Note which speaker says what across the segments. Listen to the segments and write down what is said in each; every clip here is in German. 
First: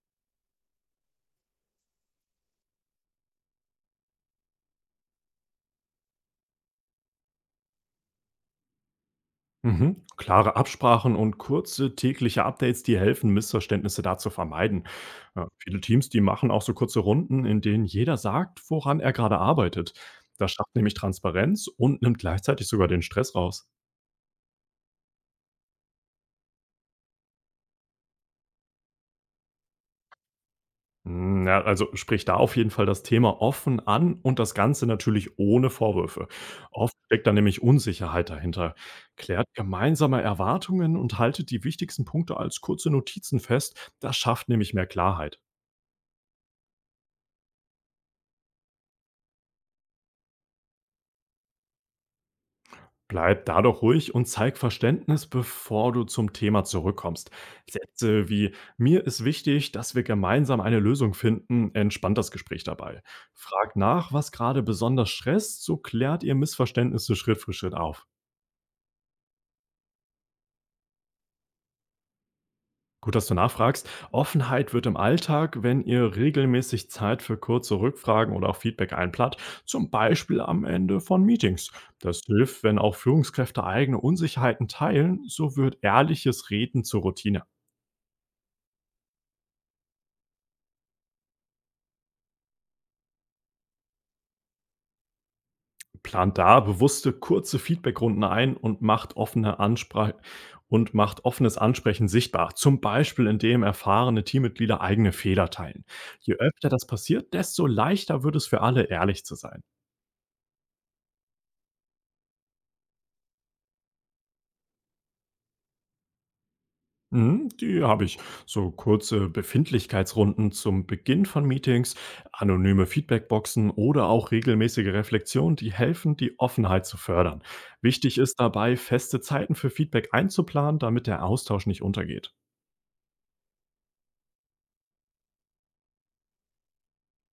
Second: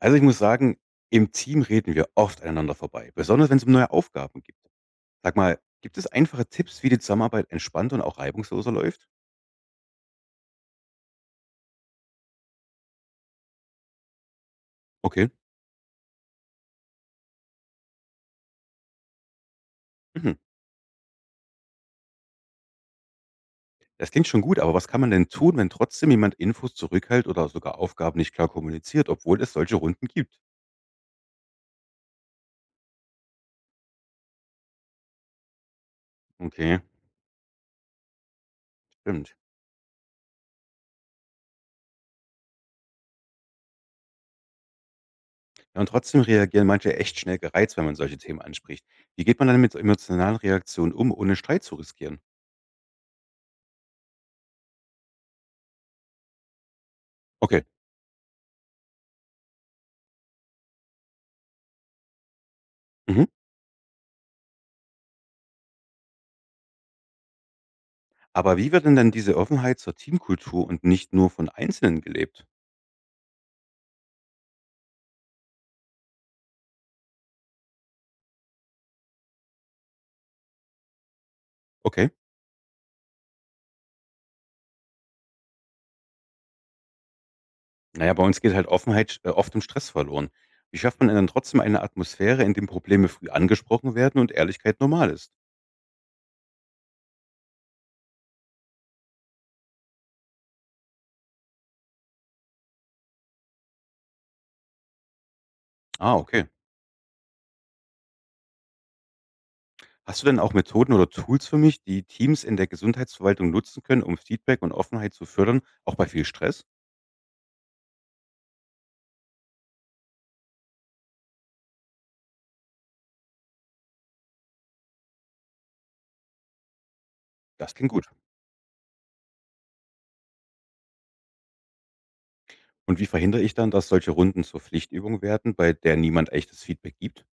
Speaker 1: Also, ich muss sagen, im Team reden wir oft aneinander vorbei, besonders wenn es um neue Aufgaben gibt. Sag mal, gibt es einfache Tipps, wie die Zusammenarbeit entspannter und auch reibungsloser läuft?
Speaker 2: Mhm. Klare Absprachen und kurze tägliche Updates, die helfen, Missverständnisse da zu vermeiden.
Speaker 1: Okay.
Speaker 2: Ja, viele Teams, die machen auch so kurze Runden, in denen jeder sagt, woran er gerade arbeitet.
Speaker 1: Mhm.
Speaker 2: Das schafft nämlich Transparenz und nimmt gleichzeitig sogar den Stress raus.
Speaker 1: Das klingt schon gut, aber was kann man denn tun, wenn trotzdem jemand Infos zurückhält oder sogar Aufgaben nicht klar kommuniziert, obwohl es solche Runden gibt?
Speaker 2: Ja, also sprich da auf jeden Fall das Thema offen an und das Ganze natürlich ohne Vorwürfe.
Speaker 1: Okay,
Speaker 2: Oft steckt da nämlich Unsicherheit dahinter.
Speaker 1: stimmt.
Speaker 2: Klärt gemeinsame Erwartungen und haltet die wichtigsten Punkte als kurze Notizen fest. Das schafft nämlich mehr Klarheit.
Speaker 1: Ja, und trotzdem reagieren manche echt schnell gereizt, wenn man solche Themen anspricht. Wie geht man dann mit so emotionalen Reaktionen um, ohne Streit zu riskieren?
Speaker 2: Bleib da doch ruhig und zeig Verständnis, bevor du zum Thema zurückkommst.
Speaker 1: Okay.
Speaker 2: Sätze wie „Mir ist wichtig, dass wir gemeinsam eine Lösung finden“ entspannt das Gespräch dabei.
Speaker 1: Mhm.
Speaker 2: Frag nach, was gerade besonders stresst, so klärt ihr Missverständnisse Schritt für Schritt auf.
Speaker 1: Aber wie wird denn dann diese Offenheit zur Teamkultur und nicht nur von Einzelnen gelebt?
Speaker 2: Gut, dass du nachfragst. Offenheit wird im Alltag, wenn ihr regelmäßig Zeit für kurze Rückfragen oder auch Feedback einplant, zum Beispiel am Ende von Meetings.
Speaker 1: Okay.
Speaker 2: Das hilft, wenn auch Führungskräfte eigene Unsicherheiten teilen, so wird ehrliches Reden zur Routine.
Speaker 1: Na ja, bei uns geht halt Offenheit oft im Stress verloren. Wie schafft man denn dann trotzdem eine Atmosphäre, in dem Probleme früh angesprochen werden und Ehrlichkeit normal ist?
Speaker 2: Plant da bewusste kurze Feedbackrunden ein und macht offene Ansprach und macht offenes Ansprechen sichtbar, zum Beispiel indem erfahrene Teammitglieder eigene Fehler teilen.
Speaker 1: Ah,
Speaker 2: Je
Speaker 1: okay.
Speaker 2: öfter das passiert, desto leichter wird es für alle, ehrlich zu sein.
Speaker 1: Hast du denn auch Methoden oder Tools für mich, die Teams in der Gesundheitsverwaltung nutzen können, um Feedback und Offenheit zu fördern, auch bei viel Stress?
Speaker 2: Mhm, die habe ich. So kurze Befindlichkeitsrunden zum Beginn von Meetings, anonyme Feedbackboxen oder auch regelmäßige Reflexion, die helfen, die Offenheit zu fördern.
Speaker 1: Das klingt gut.
Speaker 2: Wichtig ist dabei, feste Zeiten für Feedback einzuplanen, damit der Austausch nicht untergeht.
Speaker 1: Und wie verhindere ich dann, dass solche Runden zur Pflichtübung werden, bei der niemand echtes Feedback gibt?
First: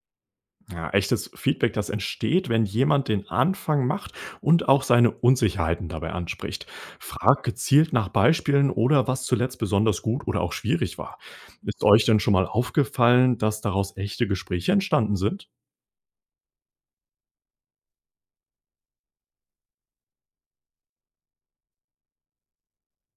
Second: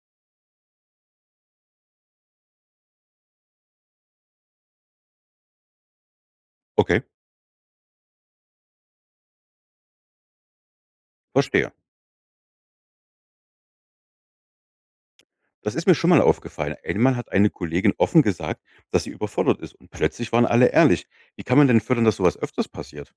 Speaker 2: Ja, echtes Feedback, das entsteht, wenn jemand den Anfang macht und auch seine Unsicherheiten dabei anspricht.
Speaker 1: Okay,
Speaker 2: Frag gezielt nach Beispielen oder was zuletzt besonders gut oder auch schwierig war.
Speaker 1: verstehe.
Speaker 2: Ist euch denn schon mal aufgefallen, dass daraus echte Gespräche entstanden sind?
Speaker 1: Das ist mir schon mal aufgefallen. Einmal hat eine Kollegin offen gesagt, dass sie überfordert ist und plötzlich waren alle ehrlich. Wie kann man denn fördern, dass sowas öfters passiert?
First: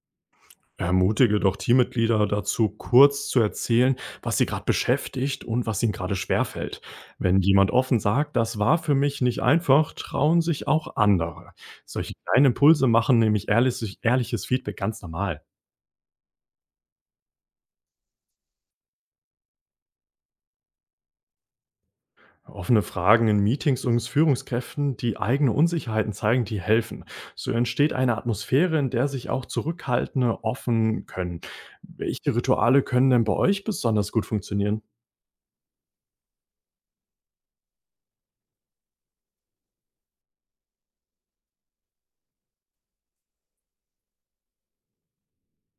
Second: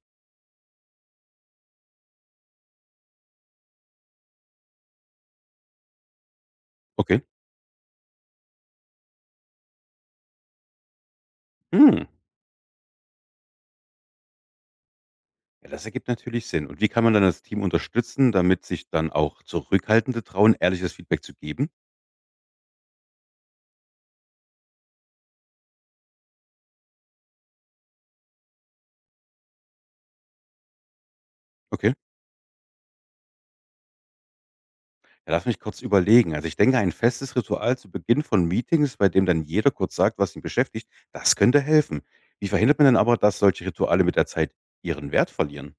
Speaker 2: Ermutige doch Teammitglieder dazu, kurz zu erzählen, was sie gerade beschäftigt und was ihnen gerade schwerfällt.
Speaker 1: Okay.
Speaker 2: Wenn jemand offen sagt, das war für mich nicht einfach, trauen sich auch andere.
Speaker 1: Hm.
Speaker 2: Solche kleinen Impulse machen nämlich ehrliches Feedback ganz normal.
Speaker 1: Ja, das ergibt natürlich Sinn. Und wie kann man dann das Team unterstützen, damit sich dann auch Zurückhaltende trauen, ehrliches Feedback zu geben?
Speaker 2: Offene Fragen in Meetings und Führungskräften, die eigene Unsicherheiten zeigen, die helfen. So entsteht eine Atmosphäre, in der sich auch Zurückhaltende offen können.
Speaker 1: Okay.
Speaker 2: Welche Rituale können denn bei euch besonders gut funktionieren?
Speaker 1: Ja, lass mich kurz überlegen. Also ich denke, ein festes Ritual zu Beginn von Meetings, bei dem dann jeder kurz sagt, was ihn beschäftigt, das könnte helfen. Wie verhindert man denn aber, dass solche Rituale mit der Zeit ihren Wert verlieren?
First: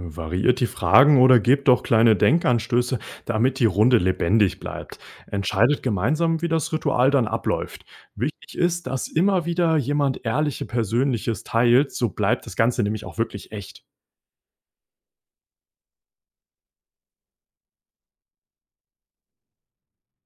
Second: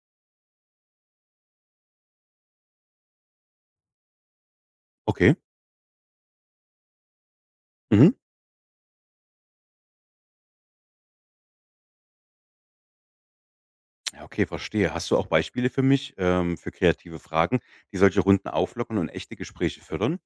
Speaker 2: Variiert die Fragen oder gebt doch kleine Denkanstöße, damit die Runde lebendig bleibt.
Speaker 1: Okay.
Speaker 2: Entscheidet gemeinsam, wie das Ritual dann abläuft.
Speaker 1: Mhm.
Speaker 2: Wichtig ist, dass immer wieder jemand ehrliche Persönliches teilt, so bleibt das Ganze nämlich auch wirklich echt.
Speaker 1: Ja, okay, verstehe. Hast du auch Beispiele für mich, für kreative Fragen, die solche Runden auflockern und echte Gespräche fördern?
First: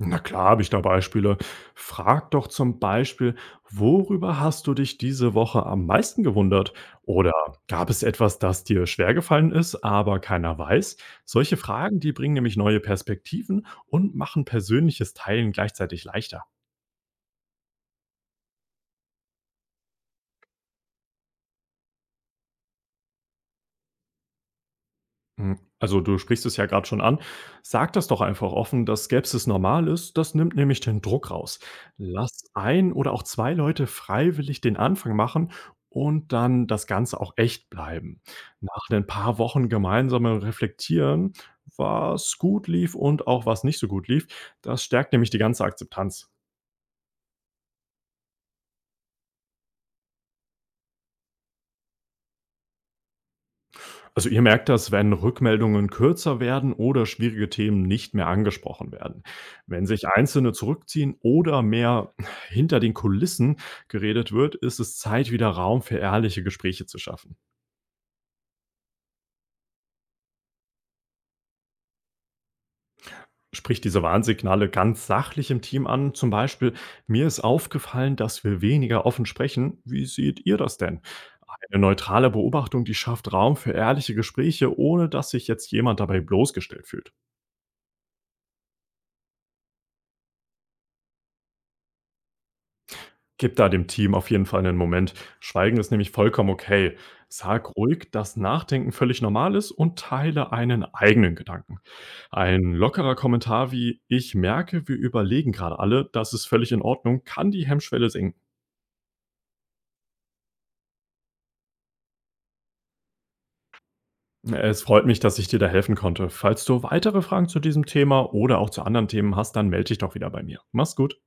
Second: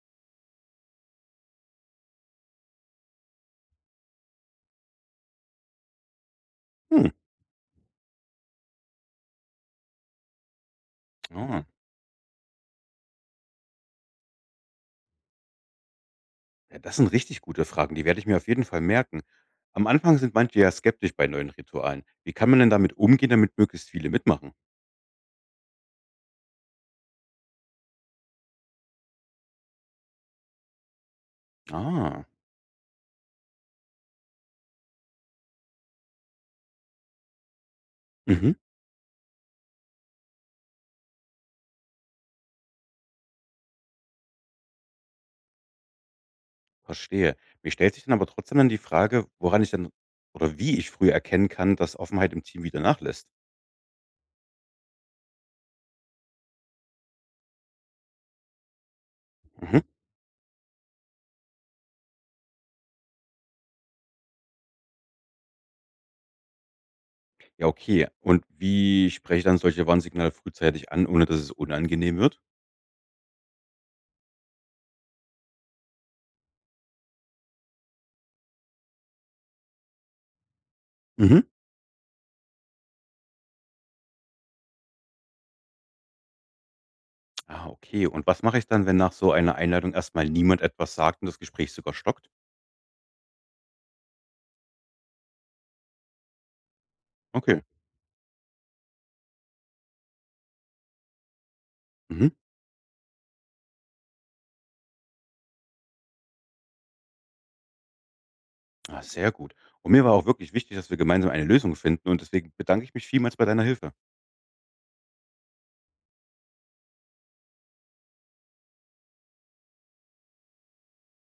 Speaker 2: Na klar, habe ich da Beispiele. Frag doch zum Beispiel, worüber hast du dich diese Woche am meisten gewundert?
Speaker 1: Hm.
Speaker 2: Oder gab es etwas, das dir schwergefallen ist, aber keiner weiß? Solche
Speaker 1: Ah.
Speaker 2: Fragen, die bringen nämlich neue Perspektiven und machen persönliches Teilen gleichzeitig leichter.
Speaker 1: Ja, das sind richtig gute Fragen, die werde ich mir auf jeden Fall merken. Am Anfang sind manche ja skeptisch bei neuen Ritualen. Wie kann man denn damit umgehen, damit möglichst viele mitmachen?
Speaker 2: Hm, also, du sprichst es ja gerade schon an. Sag das doch einfach offen, dass Skepsis normal ist. Das nimmt nämlich den Druck raus.
Speaker 1: Ah,
Speaker 2: Lass ein oder auch 2 Leute freiwillig den Anfang machen und dann das Ganze auch echt bleiben.
Speaker 1: mhm,
Speaker 2: Nach den paar Wochen gemeinsamem Reflektieren, was gut lief und auch was nicht so gut lief, das stärkt nämlich die ganze Akzeptanz.
Speaker 1: verstehe. Mir stellt sich dann aber trotzdem dann die Frage, woran ich dann oder wie ich früher erkennen kann, dass Offenheit im Team wieder nachlässt.
Speaker 2: Also ihr merkt das, wenn Rückmeldungen kürzer werden oder schwierige Themen nicht mehr angesprochen werden.
Speaker 1: Mhm.
Speaker 2: Wenn sich Einzelne zurückziehen oder mehr hinter den Kulissen geredet wird, ist es Zeit, wieder Raum für ehrliche Gespräche zu schaffen.
Speaker 1: Ja, okay. Und wie spreche ich dann solche Warnsignale frühzeitig an, ohne dass es unangenehm wird?
Speaker 2: Sprich diese Warnsignale ganz sachlich im Team an. Zum Beispiel, mir ist aufgefallen, dass wir weniger offen sprechen. Wie seht ihr das denn?
Speaker 1: Mhm.
Speaker 2: Eine neutrale Beobachtung, die schafft Raum für ehrliche Gespräche, ohne dass sich jetzt jemand dabei bloßgestellt fühlt.
Speaker 1: Ah, okay. Und was mache ich dann, wenn nach so einer Einladung erstmal niemand etwas sagt und das Gespräch sogar stockt?
Speaker 2: Gib da dem Team auf jeden Fall einen Moment. Schweigen ist nämlich vollkommen okay.
Speaker 1: Okay.
Speaker 2: Sag ruhig, dass Nachdenken völlig normal ist und teile einen eigenen Gedanken.
Speaker 1: Mhm.
Speaker 2: Ein lockerer Kommentar wie: „Ich merke, wir überlegen gerade alle. Das ist völlig in Ordnung“, kann die Hemmschwelle senken.
Speaker 1: Ah, sehr gut. Und mir war auch wirklich wichtig, dass wir gemeinsam eine Lösung finden und deswegen bedanke ich mich vielmals bei deiner Hilfe.
Speaker 2: Es freut mich, dass ich dir da helfen konnte. Falls du weitere Fragen zu diesem Thema oder auch zu anderen Themen hast, dann melde dich doch wieder bei mir. Mach's gut.